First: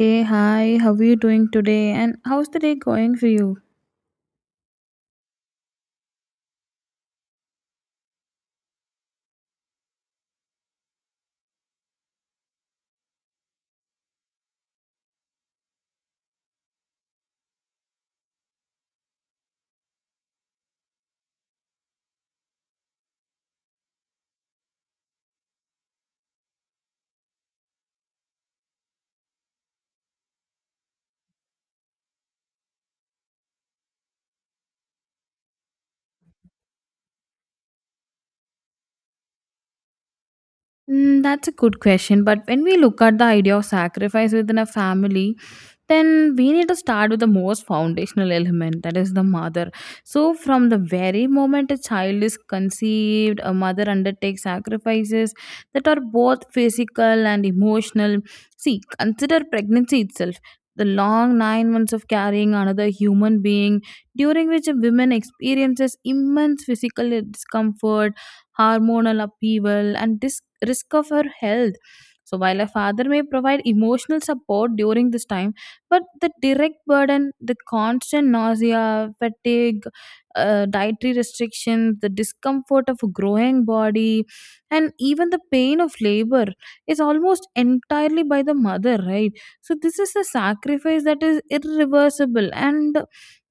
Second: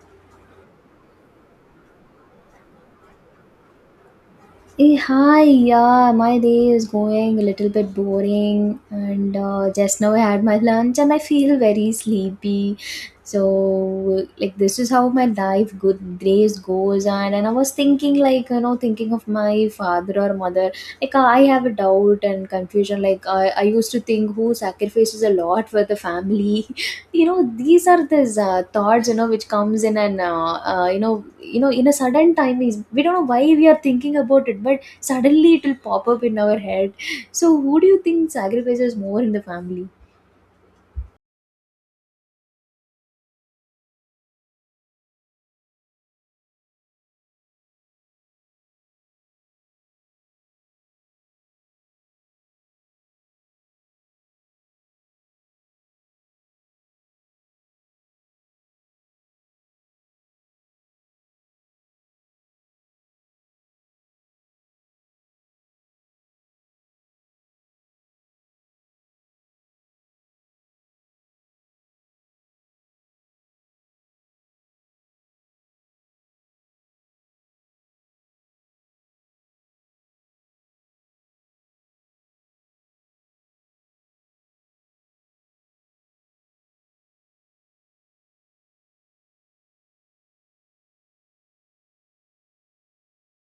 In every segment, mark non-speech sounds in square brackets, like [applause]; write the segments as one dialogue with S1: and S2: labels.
S1: Hey, hi, how are you doing today? And how's the day going for you?
S2: Hey, hi, yeah, my day is going a little bit boring, and just now I had my lunch and I feel very sleepy. So, like, this is how my life good days goes on. And I was thinking, like, you know, thinking of my father or mother. Like, I have a doubt and confusion. Like, I used to think who sacrifices a lot for the family, [laughs] you know these are these thoughts, you know, which comes in and you know, in a sudden time is we don't know why we are thinking about it, but suddenly it will pop up in our head. So who do you think sacrifices more in the family?
S1: Mm, that's a good question. But when we look at the idea of sacrifice within a family, then we need to start with the most foundational element that is the mother. So, from the very moment a child is conceived, a mother undertakes sacrifices that are both physical and emotional. See, consider pregnancy itself. The long 9 months of carrying another human being, during which a woman experiences immense physical discomfort hormonal upheaval, and risk of her health. So, while a father may provide emotional support during this time, but the direct burden, the constant nausea, fatigue, dietary restrictions, the discomfort of a growing body, and even the pain of labor is almost entirely by the mother, right? So, this is a sacrifice that is irreversible and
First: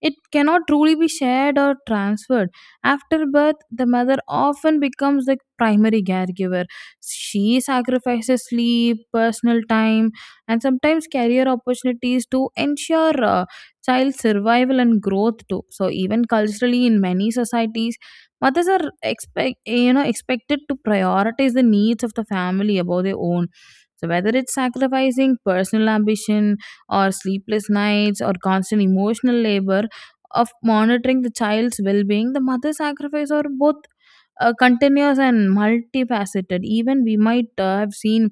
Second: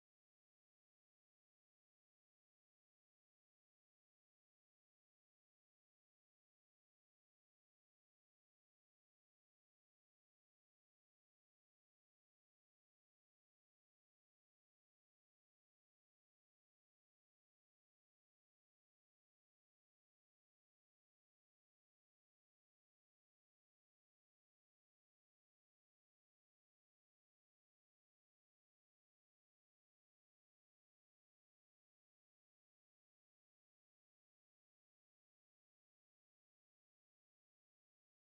S1: it cannot truly be shared or transferred after birth, the mother often becomes the primary caregiver. She sacrifices sleep, personal time, and sometimes career opportunities to ensure child survival and growth too. So even culturally, in many societies, mothers are expected to prioritize the needs of the family above their own. So whether it's sacrificing personal ambition or sleepless nights or constant emotional labor, of monitoring the child's well-being the mother's sacrifice are both continuous and multifaceted. Even we might have seen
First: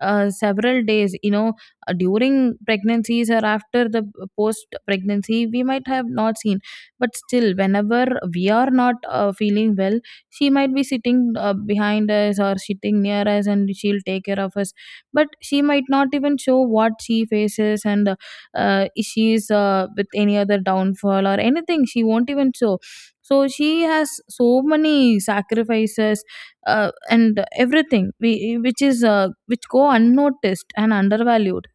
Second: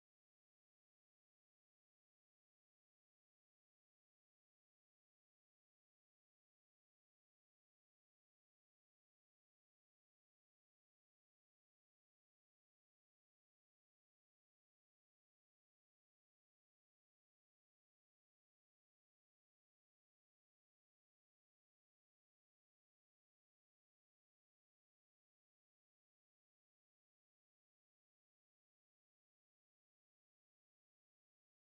S1: several days, during pregnancies or after the post pregnancy, we might have not seen. But still, whenever we are not feeling well, she might be sitting behind us or sitting near us and she'll take care of us. But she might not even show what she faces and issues with any other downfall or anything. She won't even show so she has so many sacrifices and everything we, which is which go unnoticed and undervalued.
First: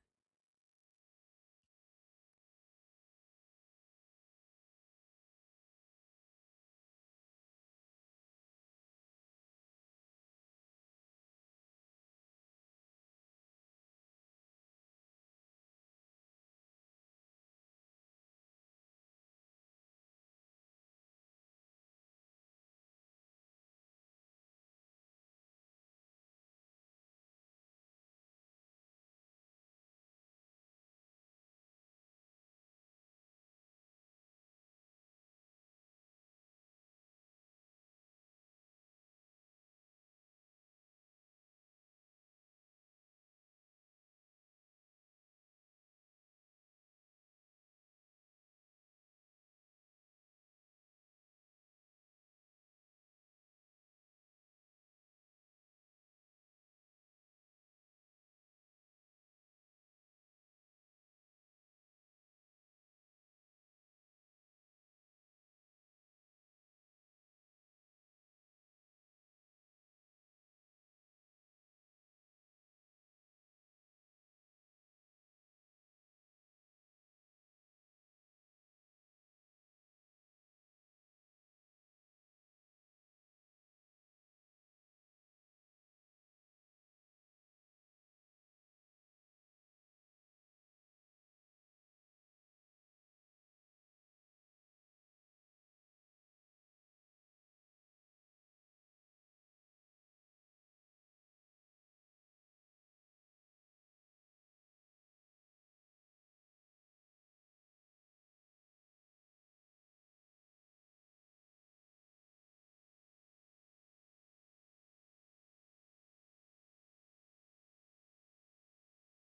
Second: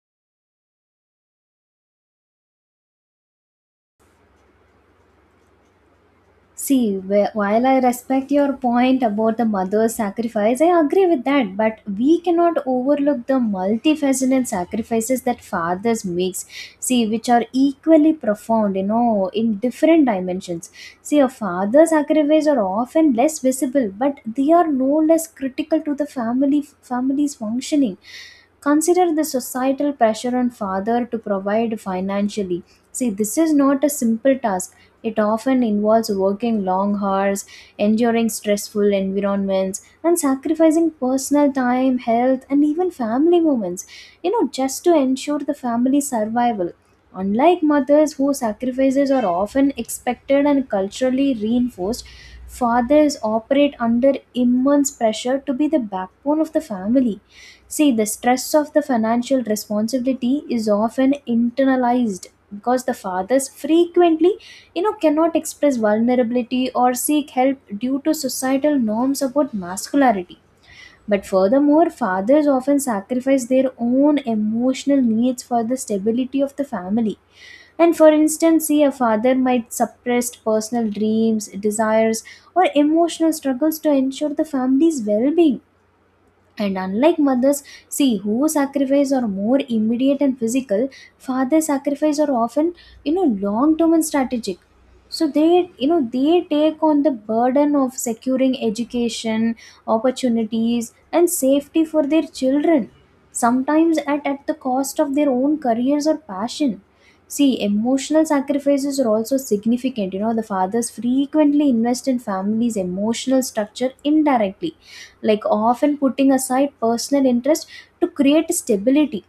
S2: See, while I respect your point about the mother's sacrifice, I agree with that. But we cannot overlook the multifaceted sacrifices that fathers makes. See, which are equally profound, you know, in different dimensions. See, a father's sacrifice are often less visible, but they are no less critical to the family's functioning. Consider the societal pressure on father to provide financially. See, this is not a simple task. It often involves working long hours, enduring stressful environments, and sacrificing personal time, health, and even family moments, you know, just to ensure the family survival. Unlike mothers whose sacrifices are often expected and culturally reinforced, fathers operate under immense pressure to be the backbone of the family. See, the stress of the financial responsibility is often internalized because the fathers frequently, you know, cannot express vulnerability or seek help due to societal norms about masculinity. But furthermore, fathers often sacrifice their own emotional needs for the stability of the family. And for instance, see, a father might suppress personal dreams, desires, or emotional struggles to ensure the family's well being. And unlike mothers, see who sacrifice are more immediate and physical, fathers sacrifice are often, you know, long term and strategic. So they, you know, they take on the burden of securing education, opportunities, and safety for their children, sometimes at the cost of their own careers or passion. See, emotional sacrifices are also significant. You know, the fathers frequently invest in families' emotional structure indirectly, like often putting aside personal interest to create stability,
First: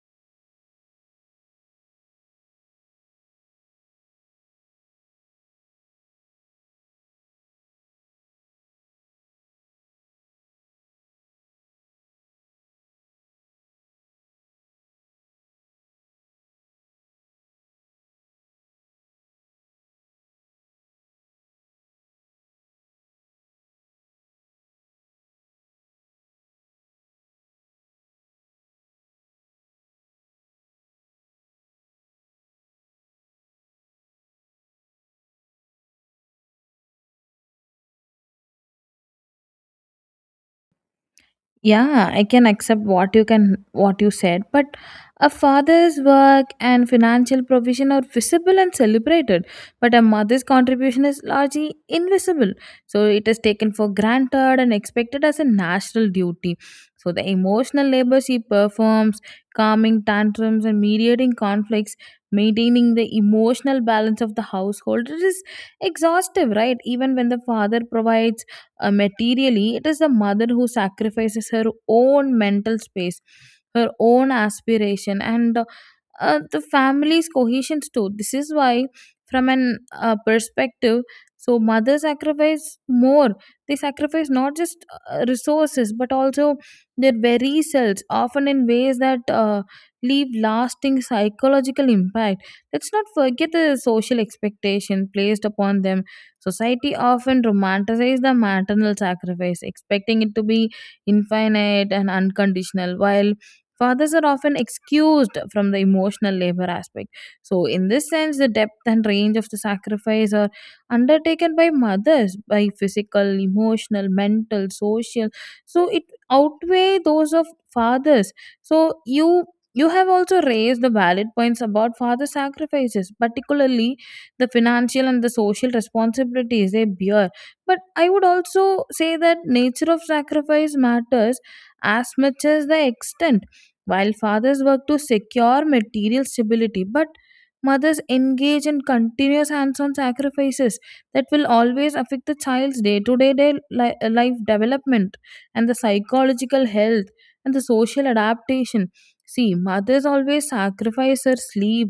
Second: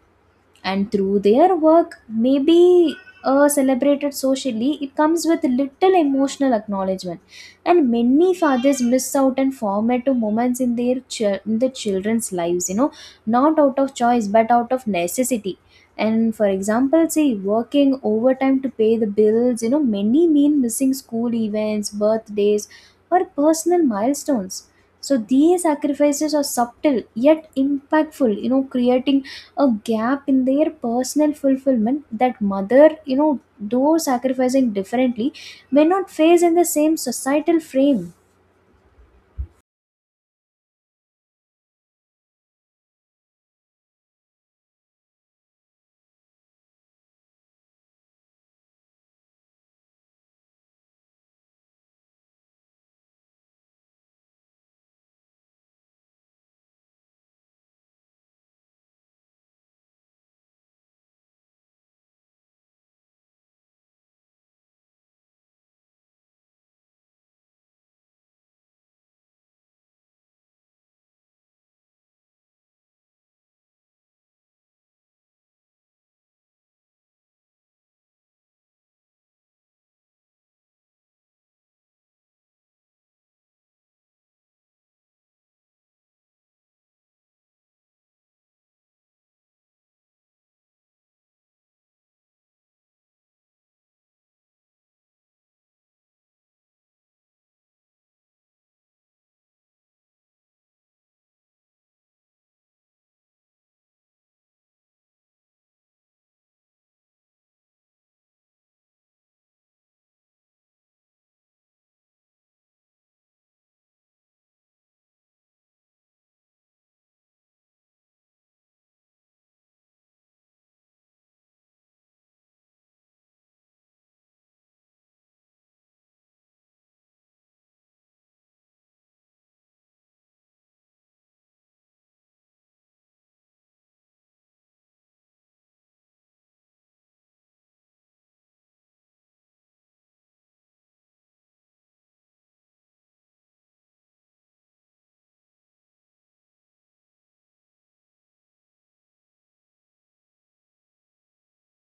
S2: and through their work maybe celebrated socially, it comes with little emotional acknowledgement. And many fathers miss out on formative moments in their in the children's lives, you know, not out of choice but out of necessity. And for example, see, working overtime to pay the bills, you know, many mean missing school events, birthdays, or personal milestones. So these sacrifices are subtle yet impactful, you know, creating a gap in their personal fulfillment that mother, you know, though sacrificing differently, may not face in the same societal frame.
S1: Yeah, I can accept what you said, but a father's work and financial provision are visible and celebrated, but a mother's contribution is largely invisible. So it is taken for granted and expected as a national duty. So the emotional labor she performs, calming tantrums and mediating conflicts, maintaining the emotional balance of the household, it is exhaustive, right? Even when the father provides materially, it is the mother who sacrifices her own mental space, her own aspiration, and the family's cohesions too. This is why, from an perspective, so mothers sacrifice more. They sacrifice not just resources but also their very selves, often in ways that leave lasting psychological impact. Let's not forget the social expectation placed upon them. Society often romanticizes the maternal sacrifice, expecting it to be infinite and unconditional, while fathers are often excused from the emotional labor aspect. So, in this sense, the depth and range of the sacrifice are undertaken by mothers by physical, emotional, mental, social. So, it outweigh those of fathers. So, you have also raised the valid points about father sacrifices particularly the financial and the social responsibilities they bear. But I would also say that nature of sacrifice matters as much as the extent. While fathers work to secure material stability, but mothers engage in continuous hands-on sacrifices that will always affect the child's day-to-day life development and the psychological health and the social adaptation. See, mothers always sacrifice their sleep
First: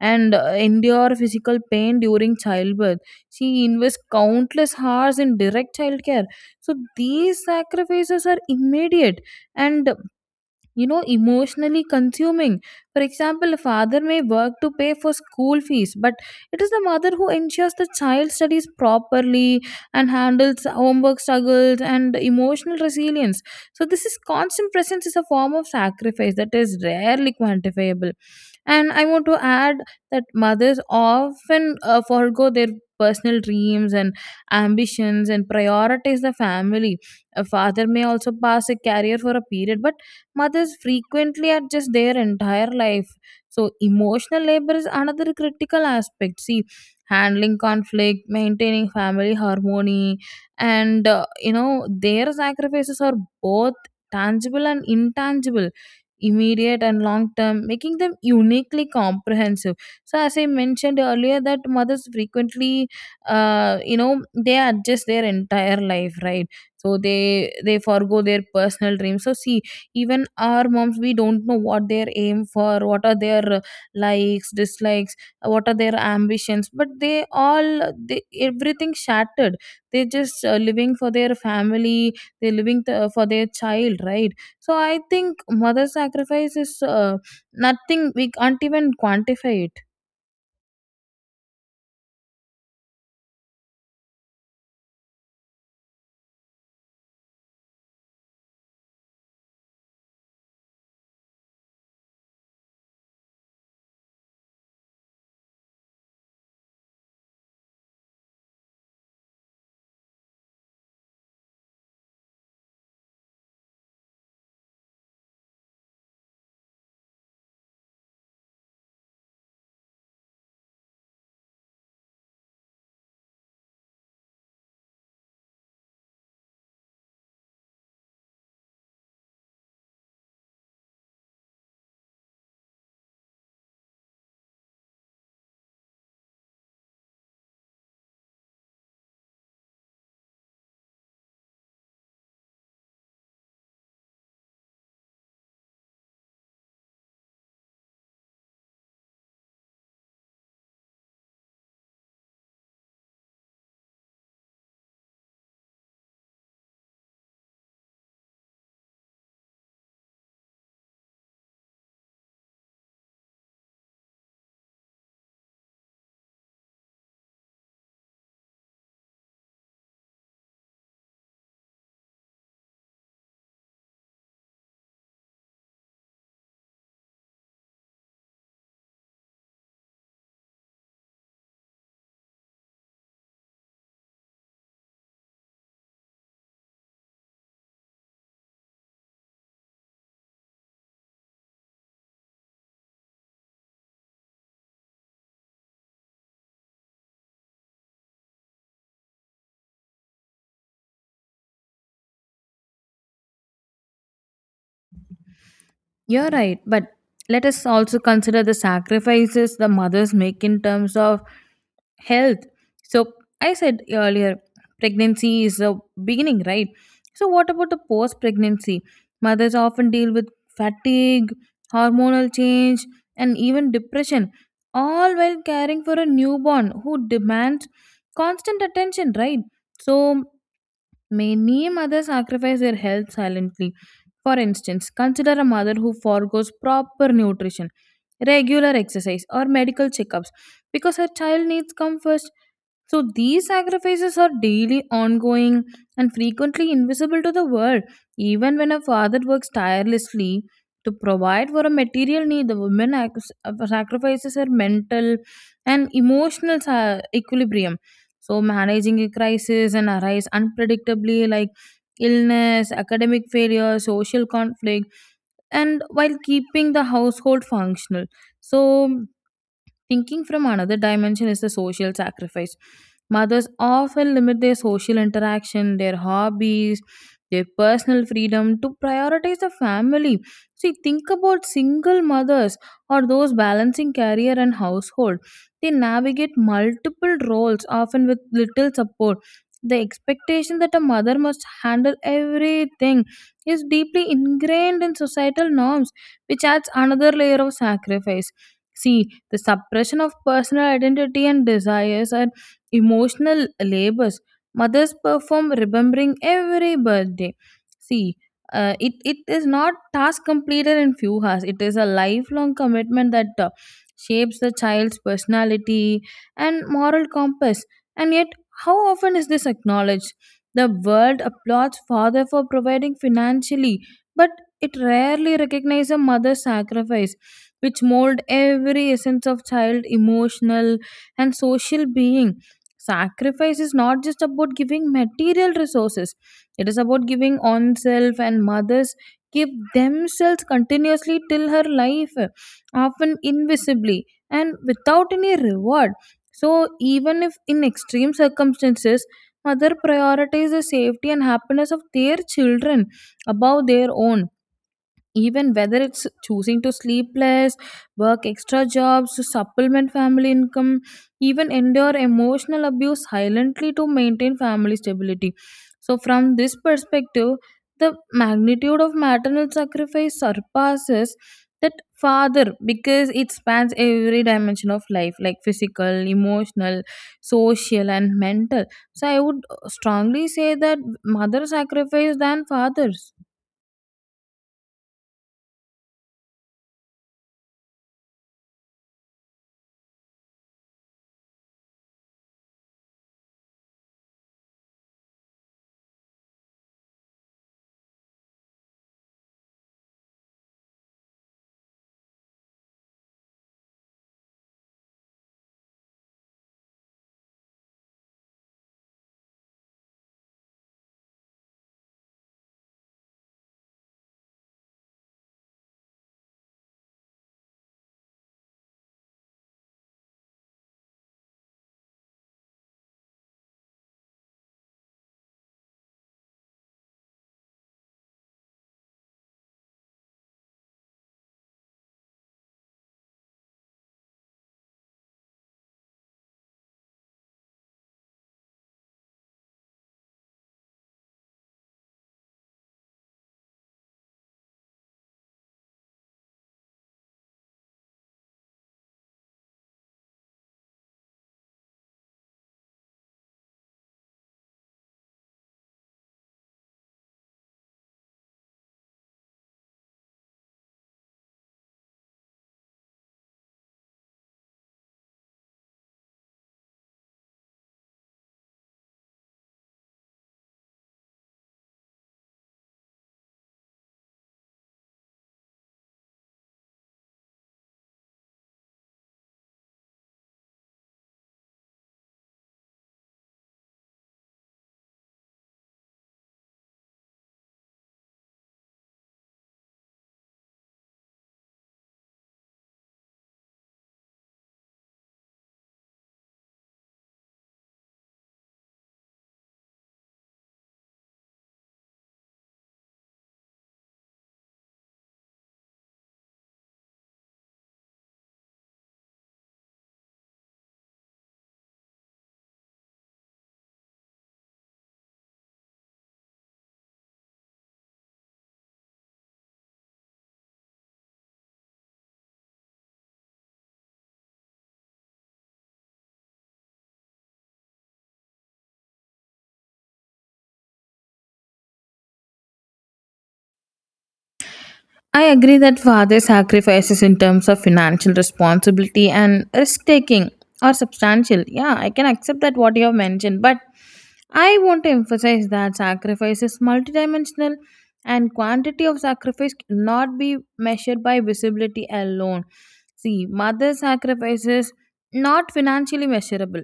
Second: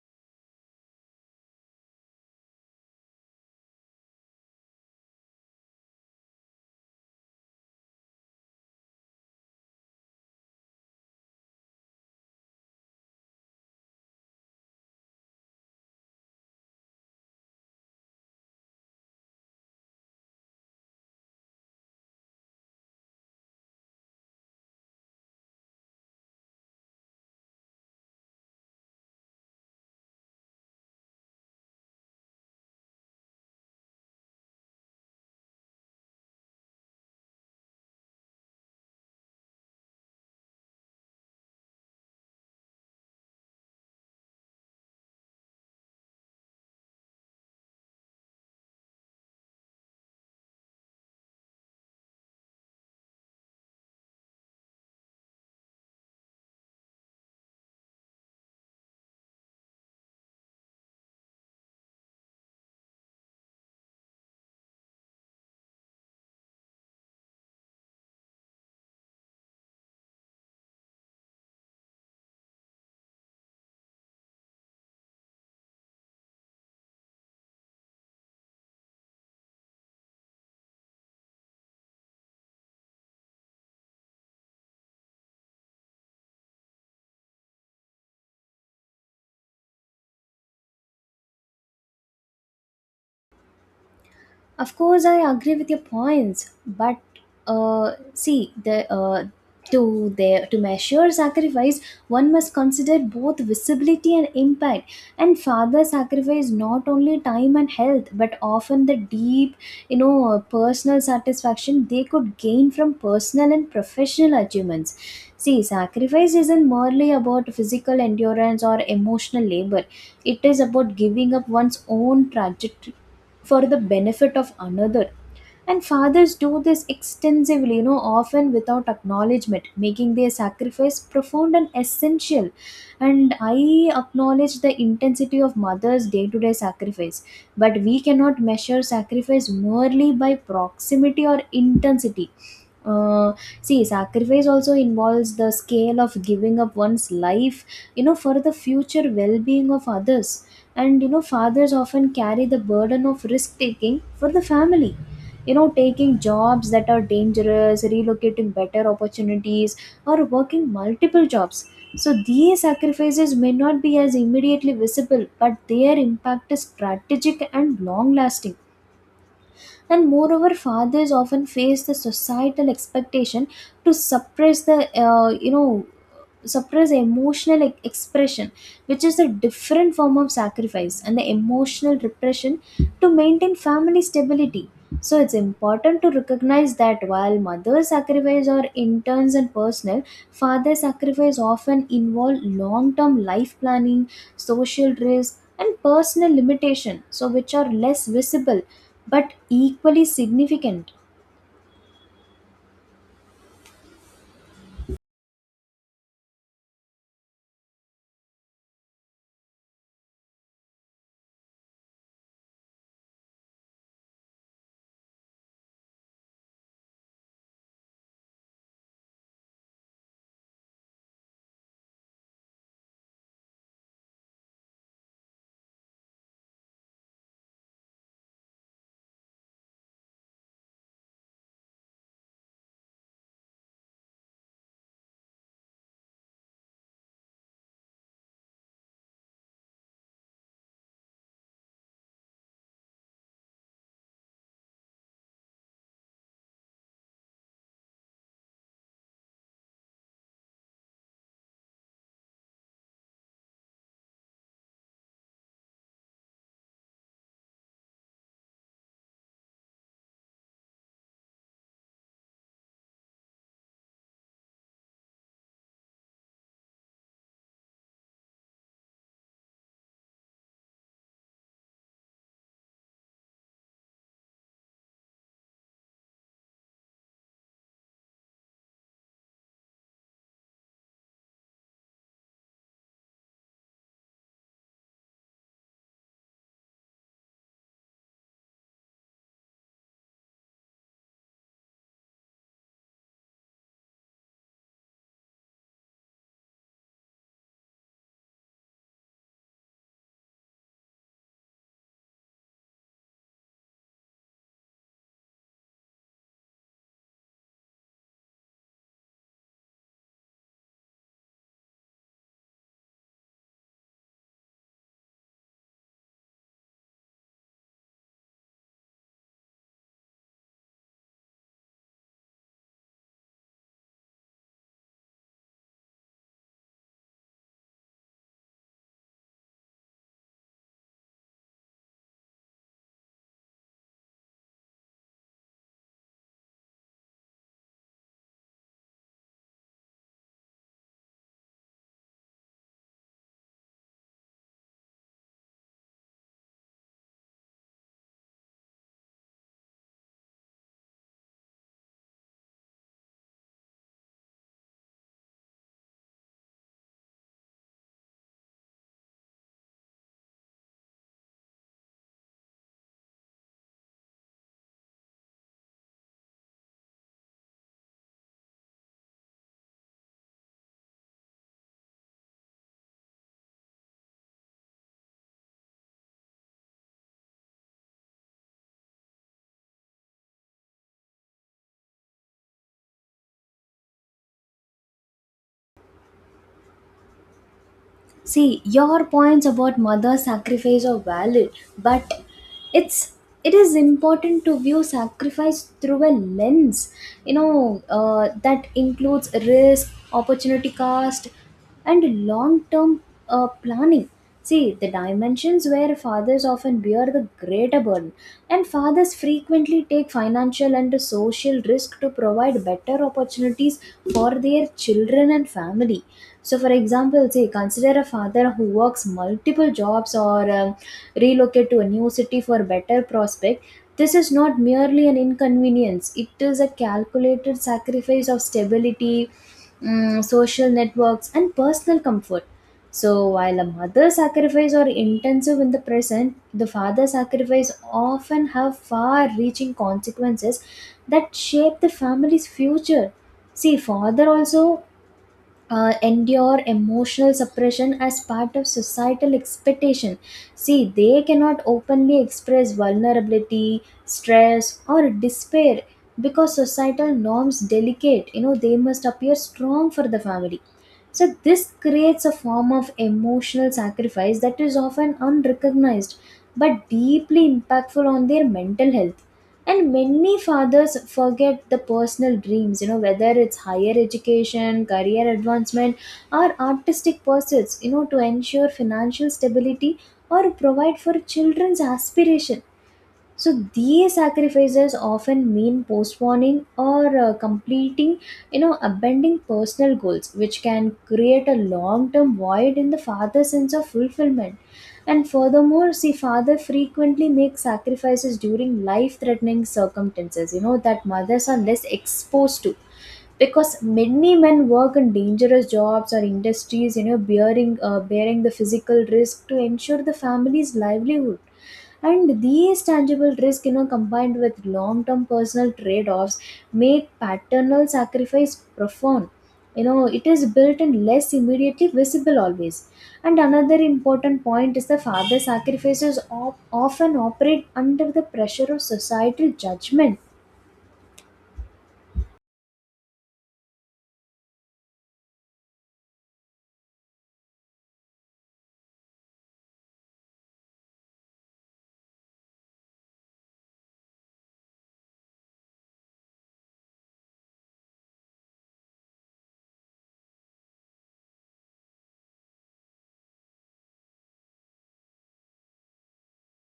S1: and endure physical pain during childbirth. She invests countless hours in direct childcare. So these sacrifices are immediate and emotionally consuming. For example, a father may work to pay for school fees but it is the mother who ensures the child studies properly and handles homework struggles and emotional resilience. So this is constant presence is a form of sacrifice that is rarely quantifiable. And I want to add that mothers often forego their personal dreams and ambitions and prioritize the family. A father may also pass a career for a period but mothers frequently adjust their entire life. So, emotional labor is another critical aspect. See, handling conflict, maintaining family harmony, and their sacrifices are both tangible and intangible, immediate and long term, making them uniquely comprehensive. So, as I mentioned earlier, that mothers frequently, they adjust their entire life, right? So they forego their personal dreams. So see, even our moms we don't know what their aim for what are their likes dislikes what are their ambitions but they, everything shattered. They're just living for their family. They're living for their child, right? So I think mother sacrifice is nothing we can't even quantify it.
S2: Of course, I agree with your points, but see the to measure sacrifice, one must consider both visibility and impact. And father sacrifice not only time and health, but often the deep, you know, personal satisfaction they could gain from personal and professional achievements. See, sacrifice isn't merely about physical endurance or emotional labor. It is about giving up one's own trajectory for the benefit of another, and fathers do this extensively, you know, often without acknowledgement, making their sacrifice profound and essential. And I acknowledge the intensity of mothers day to day sacrifice, but we cannot measure sacrifice merely by proximity or intensity. Uh, see sacrifice also involves the scale of giving up one's life, you know, for the future well-being of others. And you know, fathers often carry the burden of risk taking for the family, you know, taking jobs that are dangerous, relocating better opportunities, or working multiple jobs. So these sacrifices may not be as immediately visible, but their impact is strategic and long lasting. And moreover, fathers often face the societal expectation to suppress the you know, suppress emotional expression, which is a different form of sacrifice, and the emotional repression to maintain family stability. So it's important to recognize that while mothers sacrifice are interns and personal, father sacrifice often involve long-term life planning, social risk, and personal limitation, so which are less visible but equally significant.
S1: You're right, but let us also consider the sacrifices the mothers make in terms of health. So, I said earlier, pregnancy is the beginning, right? So, what about the post pregnancy? Mothers often deal with fatigue, hormonal change, and even depression, all while caring for a newborn who demands constant attention, right? So, many mothers sacrifice their health silently. For instance, consider a mother who forgoes proper nutrition, regular exercise, or medical checkups because her child needs come first. So these sacrifices are daily ongoing and frequently invisible to the world. Even when a father works tirelessly to provide for a material need, the woman sacrifices her mental and emotional equilibrium. So managing a crisis and arise unpredictably like illness, academic failure, social conflict, and while keeping the household functional. So, thinking from another dimension is the social sacrifice. Mothers often limit their social interaction, their hobbies, their personal freedom to prioritize the family. See, think about single mothers or those balancing career and household. They navigate multiple roles, often with little support. The expectation that a mother must handle everything is deeply ingrained in societal norms, which adds another layer of sacrifice. See, the suppression of personal identity and desires are emotional labors mothers perform remembering every birthday. See, it is not task completed in few hours. It is a lifelong commitment that shapes the child's personality and moral compass. And yet, how often is this acknowledged? The world applauds father for providing financially, but it rarely recognizes a mother's sacrifice which mold every essence of child emotional and social being. Sacrifice is not just about giving material resources, it is about giving oneself, and mothers give themselves continuously till her life, often invisibly and without any reward. So even if in extreme circumstances mother prioritizes the safety and happiness of their children above their own, even whether it's choosing to sleep less, work extra jobs, to supplement family income, even endure emotional abuse silently to maintain family stability. So, from this perspective, the magnitude of maternal sacrifice surpasses that father because it spans every dimension of life like physical emotional social and mental. So I would strongly say that mother sacrifice than fathers.
S2: See, your points about mother sacrifice are valid, but it's it is important to view sacrifice through a lens, you know, that includes risk, opportunity cost, and long-term planning. See, the dimensions where fathers often bear the greater burden, and fathers frequently take financial and social risk to provide better opportunities for their children and family. So, for example, say consider a father who works multiple jobs or relocate to a new city for better prospect. This is not merely an inconvenience; it is a calculated sacrifice of stability, social networks, and personal comfort. So while a mother's sacrifice are intensive in the present, the father's sacrifice often have far-reaching consequences that shape the family's future. See, father also endure emotional suppression as part of societal expectation. See, they cannot openly express vulnerability, stress, or despair because societal norms delicate. You know, they must appear strong for the family. So, this creates a form of emotional sacrifice that is often unrecognized but deeply impactful on their mental health. And many fathers forget the personal dreams, you know, whether it's higher education, career advancement, or artistic pursuits, you know, to ensure financial stability or provide for children's aspiration. So these sacrifices often mean postponing or completing, you know, abandoning personal goals, which can create a long term void in the father's sense of fulfillment. And furthermore, see, father frequently makes sacrifices during life threatening circumstances, you know, that mothers are less exposed to, because many men work in dangerous jobs or industries, you know, bearing the physical risk to ensure the family's livelihood. And these tangible risks, you know, combined with long-term personal trade-offs, make paternal sacrifice profound. You know, it is built in less immediately visible always. And another important point is the often operate under the pressure of societal judgment.
S1: I agree that father sacrifices in terms of financial responsibility and risk taking are substantial. Yeah, I can accept that what you have mentioned, but I want to emphasize that sacrifice is multidimensional and quantity of sacrifice cannot be measured by visibility alone. See, mother sacrifices not financially measurable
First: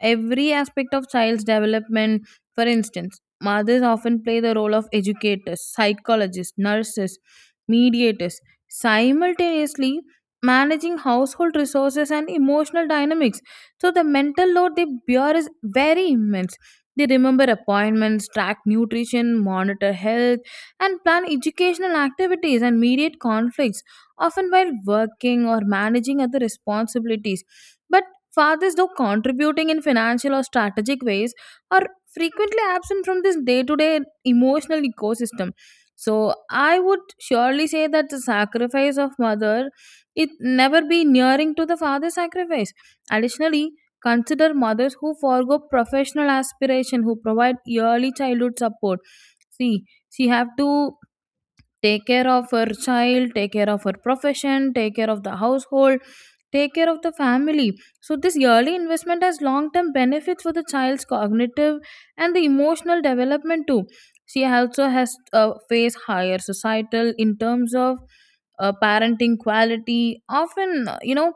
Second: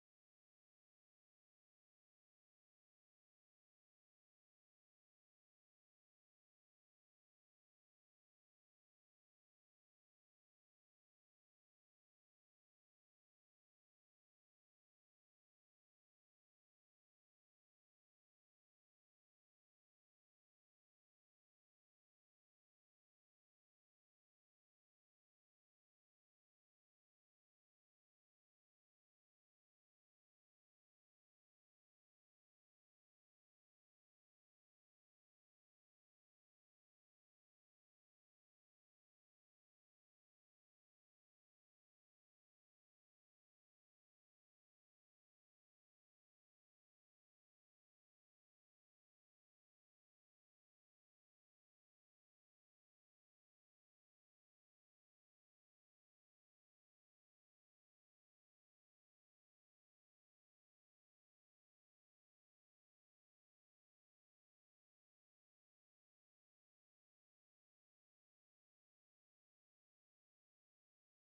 S1: every aspect of child's development. For instance, mothers often play the role of educators, psychologists, nurses, mediators, simultaneously managing household resources and emotional dynamics. So the mental load they bear is very immense. They remember appointments, track nutrition, monitor health, and plan educational activities and mediate conflicts, often while working or managing other responsibilities. But fathers, though contributing in financial or strategic ways, are frequently absent from this day to day emotional ecosystem. So I would surely say that the sacrifice of mother it never be nearing to the father's sacrifice. Additionally, consider mothers who forego professional aspiration who provide early childhood support. See, she have to take care of her child, take care of her profession, take care of the household, take care of the family. So this yearly investment has long term benefits for the child's cognitive and the emotional development too. She also has face higher societal in terms of parenting quality, often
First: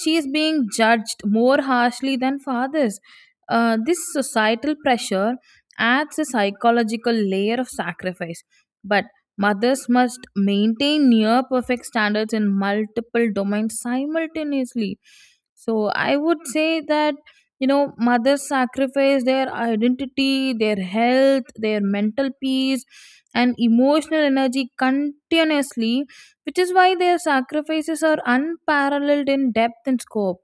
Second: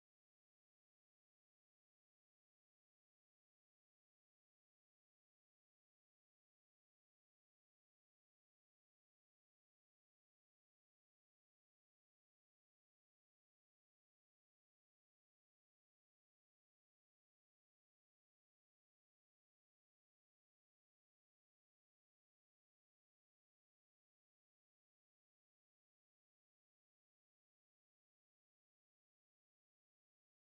S1: she is being judged more harshly than fathers. This societal pressure adds a psychological layer of sacrifice, but mothers must maintain near perfect standards in multiple domains simultaneously. So I would say that mothers sacrifice their identity, their health, their mental peace, and emotional energy continuously which is why their sacrifices are unparalleled in depth and scope.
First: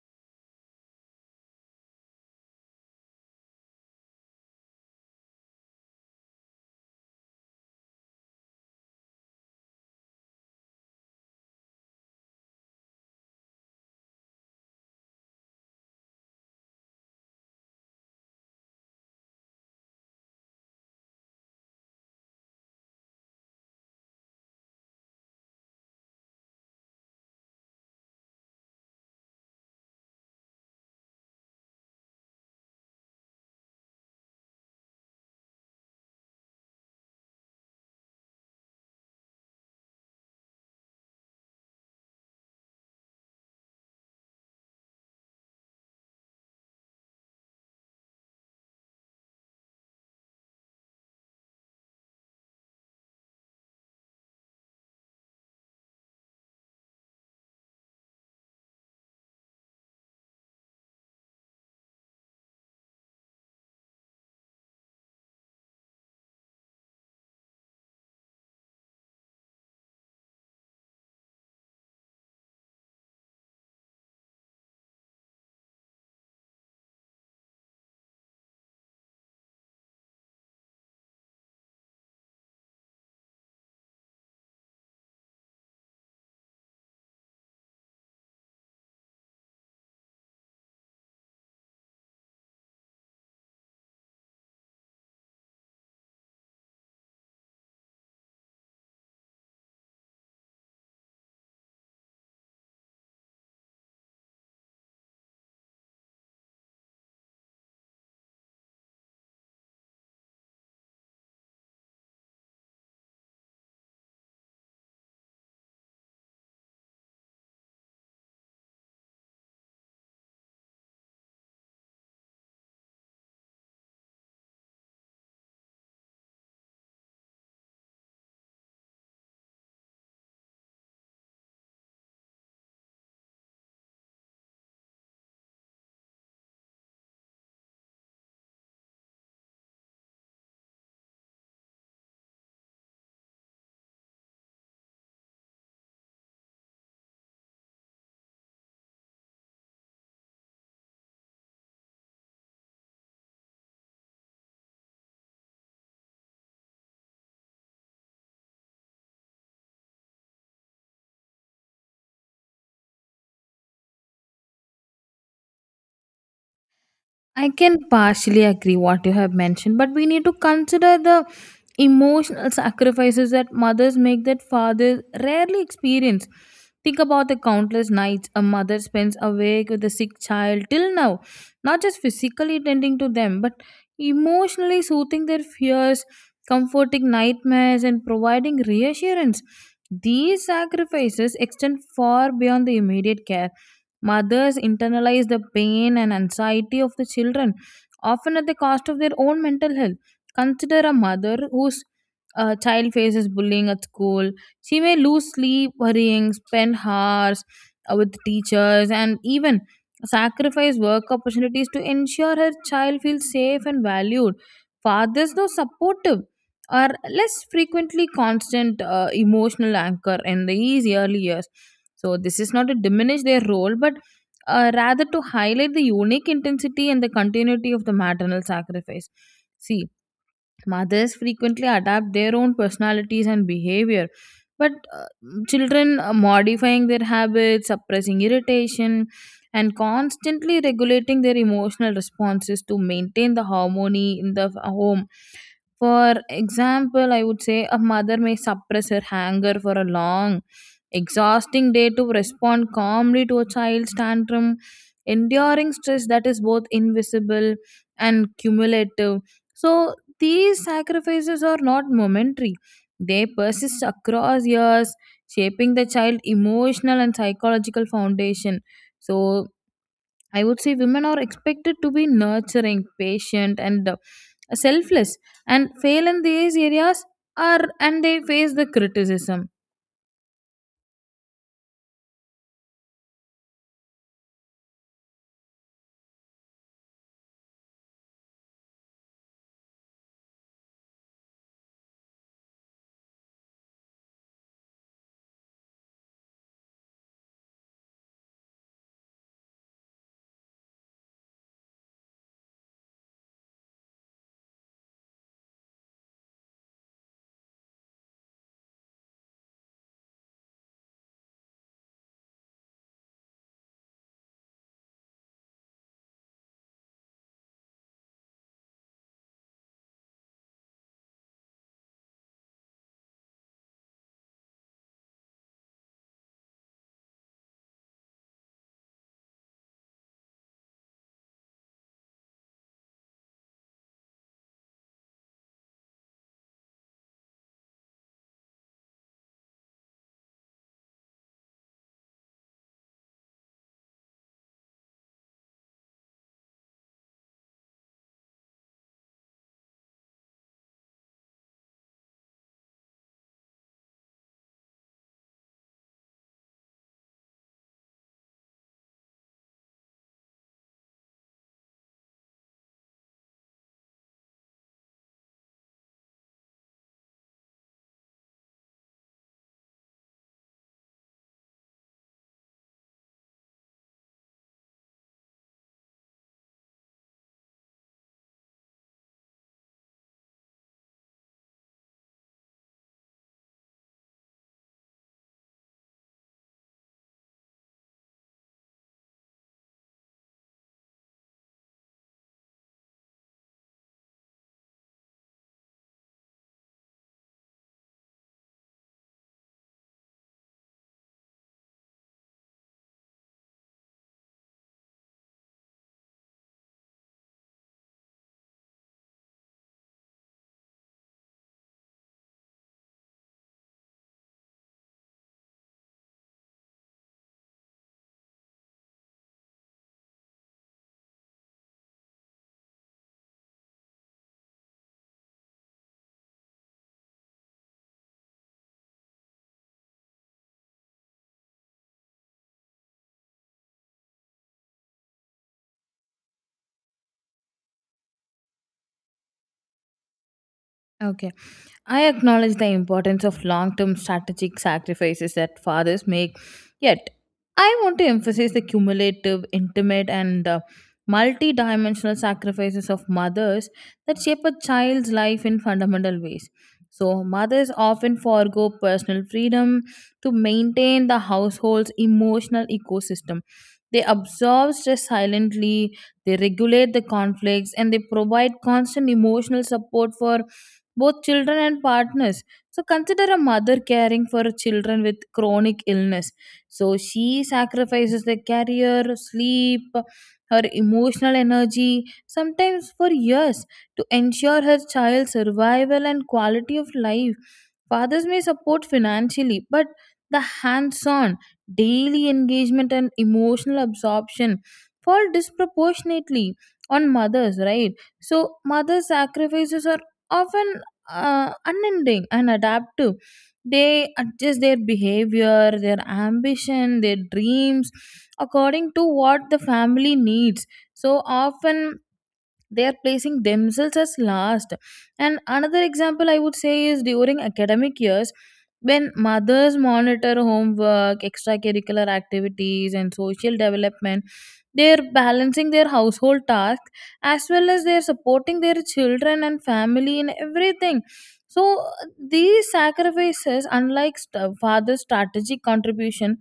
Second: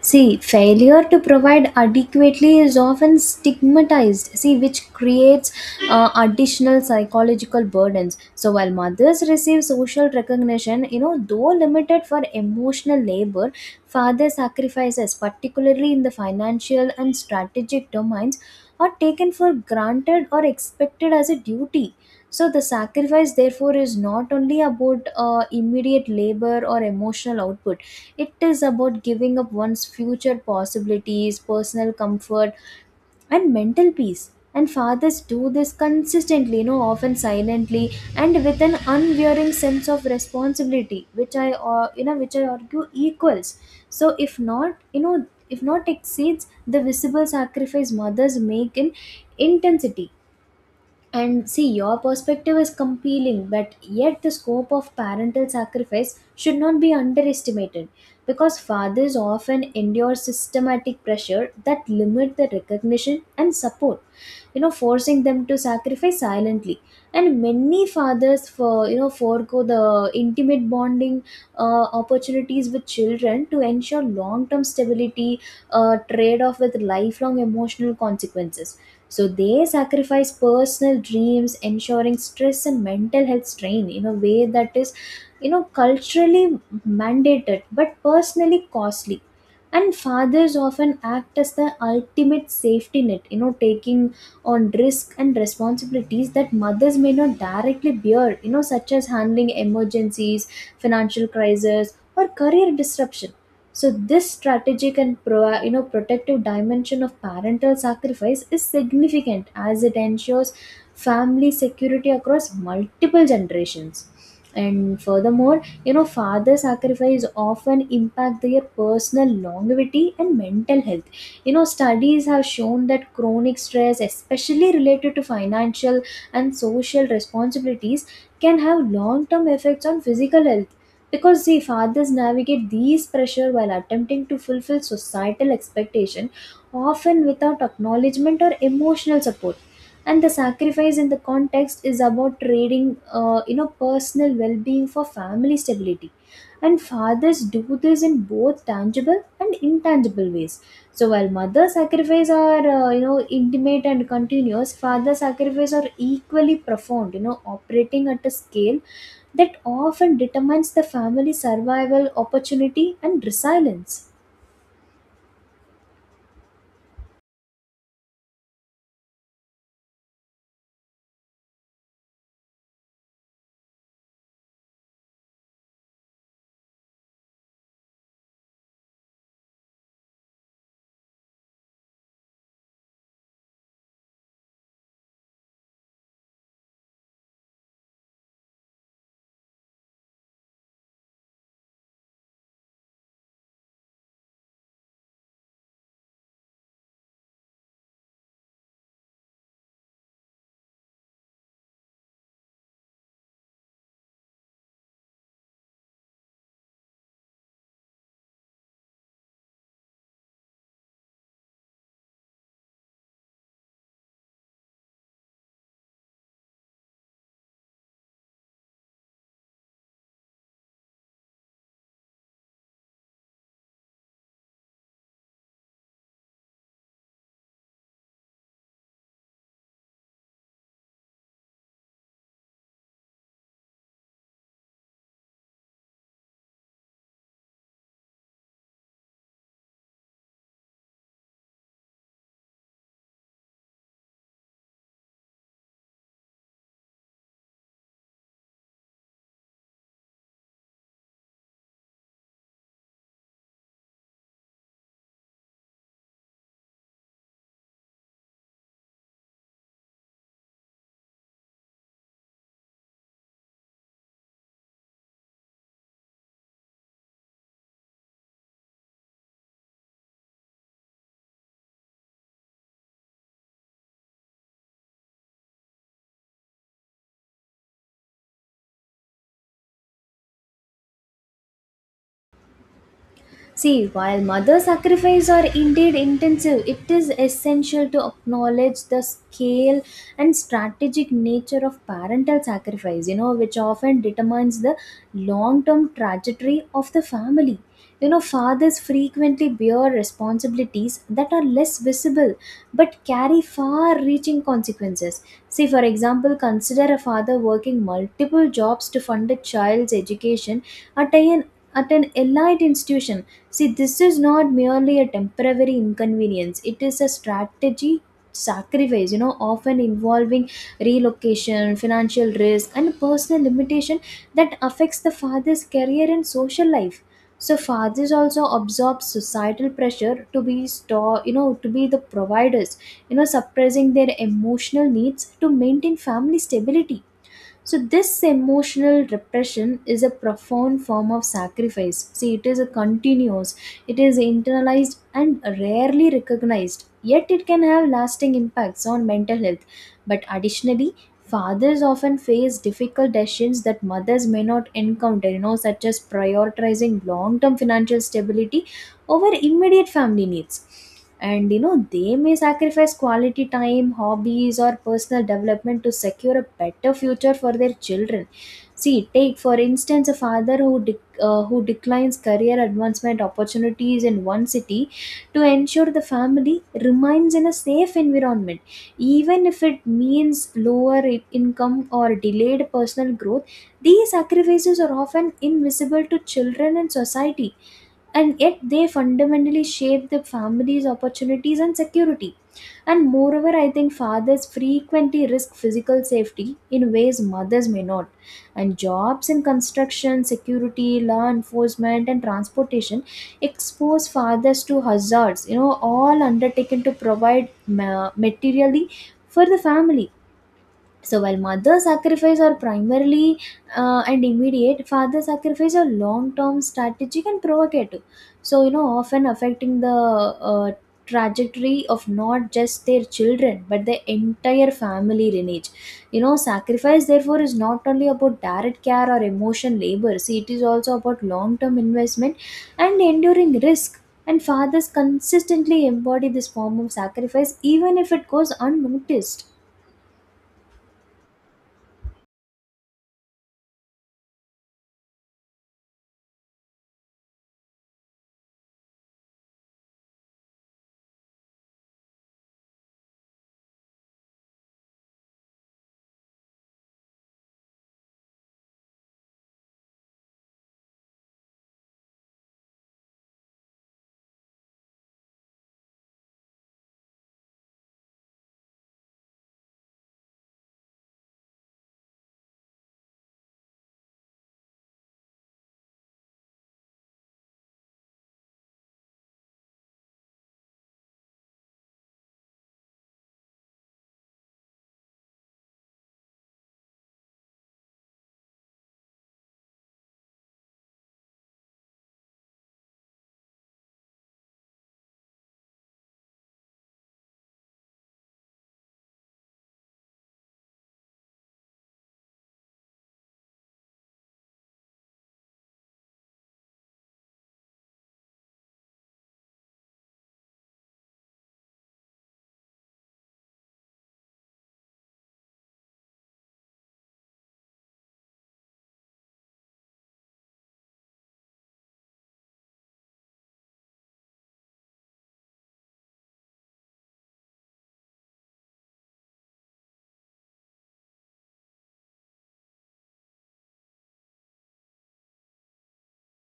S2: See, failure to provide adequately is often stigmatized, see, which creates additional psychological burdens. So, while mothers receive social recognition, you know, though limited for emotional labor, father sacrifices, particularly in the financial and strategic domains, are taken for granted or expected as a duty. So the sacrifice, therefore, is not only about immediate labor or emotional output. It is about giving up one's future possibilities, personal comfort, and mental peace. And fathers do this consistently, you know, often silently and with an unwearing sense of responsibility, which you know, which I argue equals. So if not, you know, if not exceeds the visible sacrifice mothers make in intensity. And see, your perspective is compelling, but yet the scope of parental sacrifice should not be underestimated because fathers often endure systematic pressure that limit the recognition and support, you know, forcing them to sacrifice silently. And many fathers, for you know, forego the intimate bonding opportunities with children to ensure long-term stability, trade-off with lifelong emotional consequences. So they sacrifice personal dreams ensuring stress and mental health strain in a way that is, you know, culturally mandated but personally costly. And fathers often act as the ultimate safety net, you know, taking on risk and responsibilities that mothers may not directly bear, you know, such as handling emergencies, financial crises, or career disruption. So this strategic and you know, protective dimension of parental sacrifice is significant as it ensures family security across multiple generations. And furthermore, you know, father sacrifice often impact their personal longevity and mental health. You know, studies have shown that chronic stress, especially related to financial and social responsibilities, can have long-term effects on physical health, because see fathers navigate these pressure while attempting to fulfill societal expectation often without acknowledgement or emotional support. And the sacrifice in the context is about trading, you know, personal well-being for family stability, and fathers do this in both tangible and intangible ways. So while mother sacrifice are, you know, intimate and continuous, father sacrifice are equally profound. You know, operating at a scale that often determines the family's survival, opportunity, and resilience.
S1: I can partially agree what you have mentioned, but we need to consider the emotional sacrifices that mothers make that fathers rarely experience. Think about the countless nights a mother spends awake with a sick child till now, not just physically tending to them, but emotionally soothing their fears, comforting nightmares, and providing reassurance. These sacrifices extend far beyond the immediate care. Mothers internalize the pain and anxiety of the children, often at the cost of their own mental health. Consider a mother whose child faces bullying at school. She may lose sleep, worrying, spend hours with teachers, and even sacrifice work opportunities to ensure her child feels safe and valued. Fathers, though supportive, are less frequently constant emotional anchor in these early years. So this is not to diminish their role, but rather to highlight the unique intensity and the continuity of the maternal sacrifice. See, mothers frequently adapt their own personalities and behavior, but children are modifying their habits, suppressing irritation, and constantly regulating their emotional responses to maintain the harmony in the home. For example, I would say a mother may suppress her anger for a long, exhausting day to respond calmly to a child's tantrum, enduring stress that is both invisible and cumulative. So these sacrifices are not momentary, they persist across years, shaping the child's emotional and psychological foundation. So, I would say women are expected to be nurturing, patient, and selfless, and fail in these areas are and they face the criticism.
S2: See, while mother sacrifice are indeed intensive, it is essential to acknowledge the scale and strategic nature of parental sacrifice, you know, which often determines the long term trajectory of the family. You know, fathers frequently bear responsibilities that are less visible but carry far reaching consequences. See, for example, consider a father working multiple jobs to fund a child's education at an at an elite institution. See, this is not merely a temporary inconvenience, it is a strategy sacrifice, you know, often involving relocation, financial risk, and personal limitation that affects the father's career and social life. So fathers also absorb societal pressure to be the providers, suppressing their emotional needs to maintain family stability, so this emotional repression is a profound form of sacrifice. See, it is internalized and rarely recognized, yet it can have lasting impacts on mental health. But additionally, fathers often face difficult decisions that mothers may not encounter, such as prioritizing long term financial stability over immediate family needs, and they may sacrifice quality time, hobbies, or personal development to secure a better future for their children. See, take for instance a father who declines career advancement opportunities in one city to ensure the family remains in a safe environment, even if it means lower income or delayed personal growth. These sacrifices are often invisible to children and society, and yet they fundamentally shape the family's opportunities and security. And moreover, I think fathers frequently risk physical safety in ways mothers may not, and jobs in construction, security, law enforcement, and transportation expose fathers to hazards, all undertaken to provide materially for the family. So while mother sacrifice are primarily and immediate, father sacrifice are long-term, strategic, and provocative. So often affecting the trajectory of not just their children but the entire family lineage. Sacrifice therefore is not only about direct care or emotion labor. See, it is also about long-term investment and enduring risk. And fathers consistently embody this form of sacrifice, even if it goes unnoticed.
S1: Okay. I acknowledge the importance of long term strategic sacrifices that fathers make, yet, I want to emphasize the cumulative, intimate, and multi dimensional sacrifices of mothers that shape a child's life in fundamental ways. So, mothers often forego personal freedom to maintain the household's emotional ecosystem. They absorb stress silently, they regulate the conflicts, and they provide constant emotional support for both children and partners. So consider a mother caring for children with chronic illness. So she sacrifices their career, sleep, her emotional energy, sometimes for years, to ensure her child's survival and quality of life. Fathers may support financially, but the hands on, daily engagement, and emotional absorption fall disproportionately on mothers, right? So, mothers' sacrifices are often unending and adaptive. They adjust their behavior, their ambition, their dreams according to what the family needs. So, often they are placing themselves as last. And another example I would say is during academic years when mothers monitor homework extracurricular activities and social development, they're balancing their household tasks as well as they're supporting their children and family in everything. So these sacrifices unlike father's strategic contribution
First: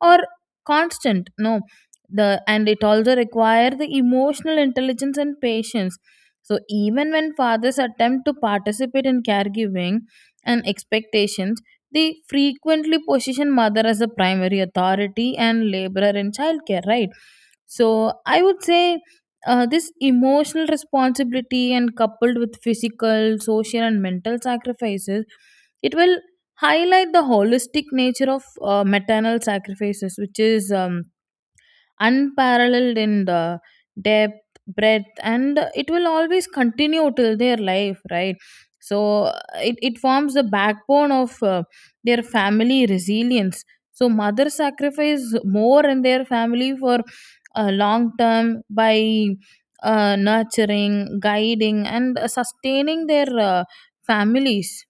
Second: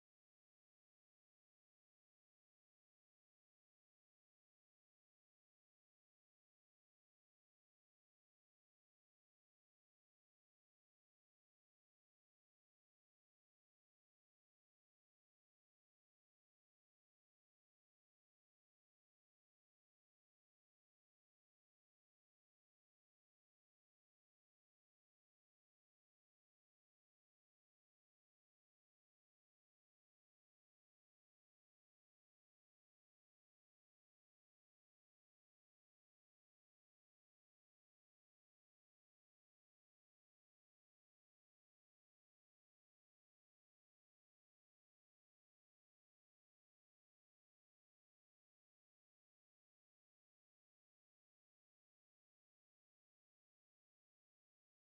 S1: are constant no the and it also require the emotional intelligence and patience. So even when fathers attempt to participate in caregiving and expectations they frequently position mother as a primary authority and laborer in childcare, right? So I would say this emotional responsibility and coupled with physical social and mental sacrifices it will highlight the holistic nature of maternal sacrifices which is unparalleled in the depth breadth and it will always continue till their life, right? So it forms the backbone of their family resilience. So mothers sacrifice more in their family for long term by nurturing guiding and sustaining their families.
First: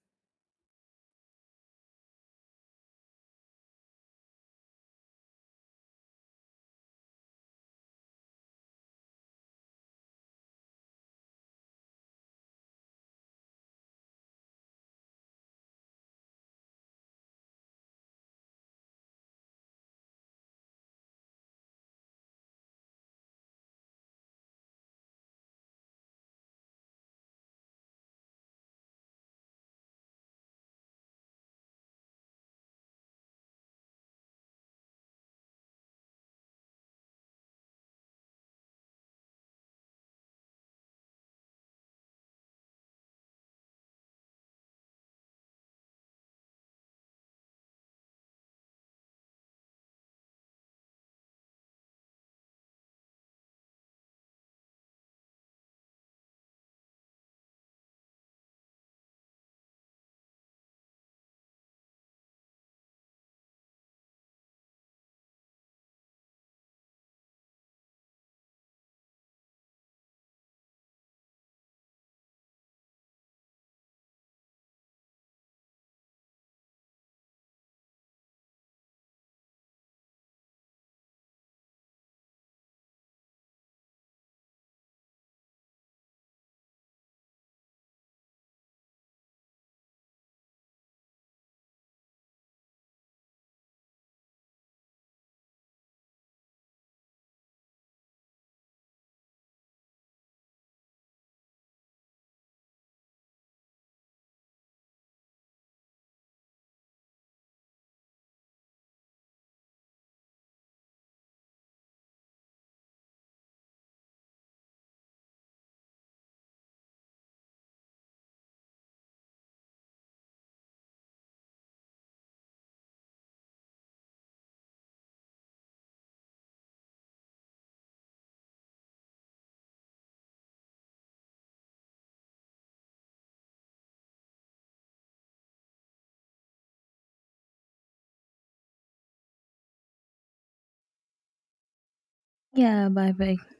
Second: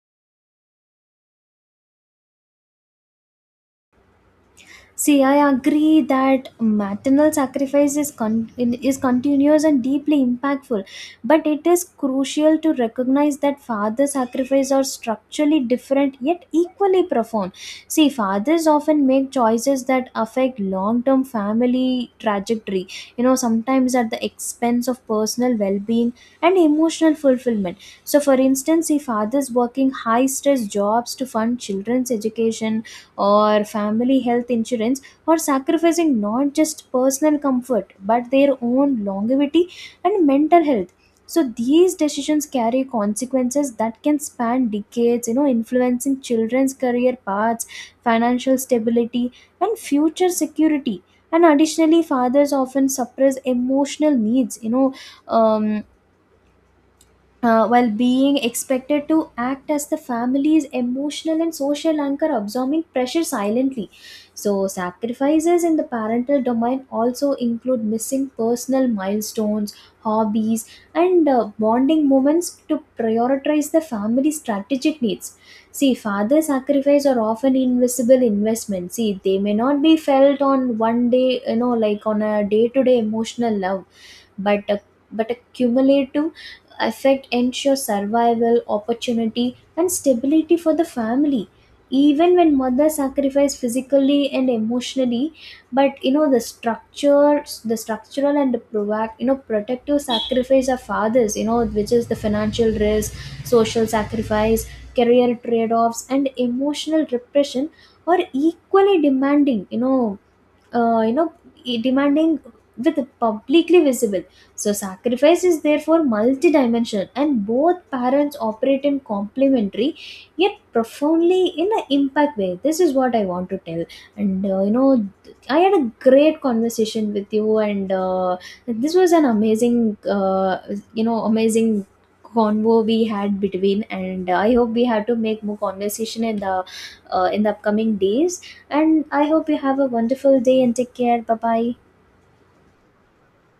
S2: See, I agree that maternal sacrifice is, is continuous and deeply impactful, but it is crucial to recognize that father sacrifice are structurally different yet equally profound. See, fathers often make choices that affect long term family trajectory, sometimes at the expense of personal well being and emotional fulfillment. So, for instance, see, fathers working high stress jobs to fund children's education or family health insurance, or sacrificing not just personal comfort but their own longevity and mental health. So these decisions carry consequences that can span decades, influencing children's career paths, financial stability, and future security. And additionally, fathers often suppress emotional needs, um, while being expected to act as the family's emotional and social anchor, absorbing pressure silently. So, sacrifices in the parental domain also include missing personal milestones, hobbies, and bonding moments to prioritize the family's strategic needs. See, father sacrifice are often invisible investments. See, they may not be felt on one day, like on a day to day emotional level, but a, but a cumulative effect ensures survival, opportunity, and stability for the family. Even when mother sacrifice physically and emotionally, but the structural and the proact, you know protective sacrifice of fathers, which is the financial risk, social sacrifice, career trade-offs, and emotional repression, are equally demanding. Uh, you know Demanding, with publicly visible. So sacrifice is therefore multidimensional, and both parents operate in complementary yet profoundly in an impact way. This is what I want to tell. And, I had a great conversation with you, and this was an amazing, uh, amazing convo we had between, and I hope we have to make more conversation in the, in the upcoming days. And I hope you have a wonderful day and take care. Bye bye.
S1: Yeah, bye bye.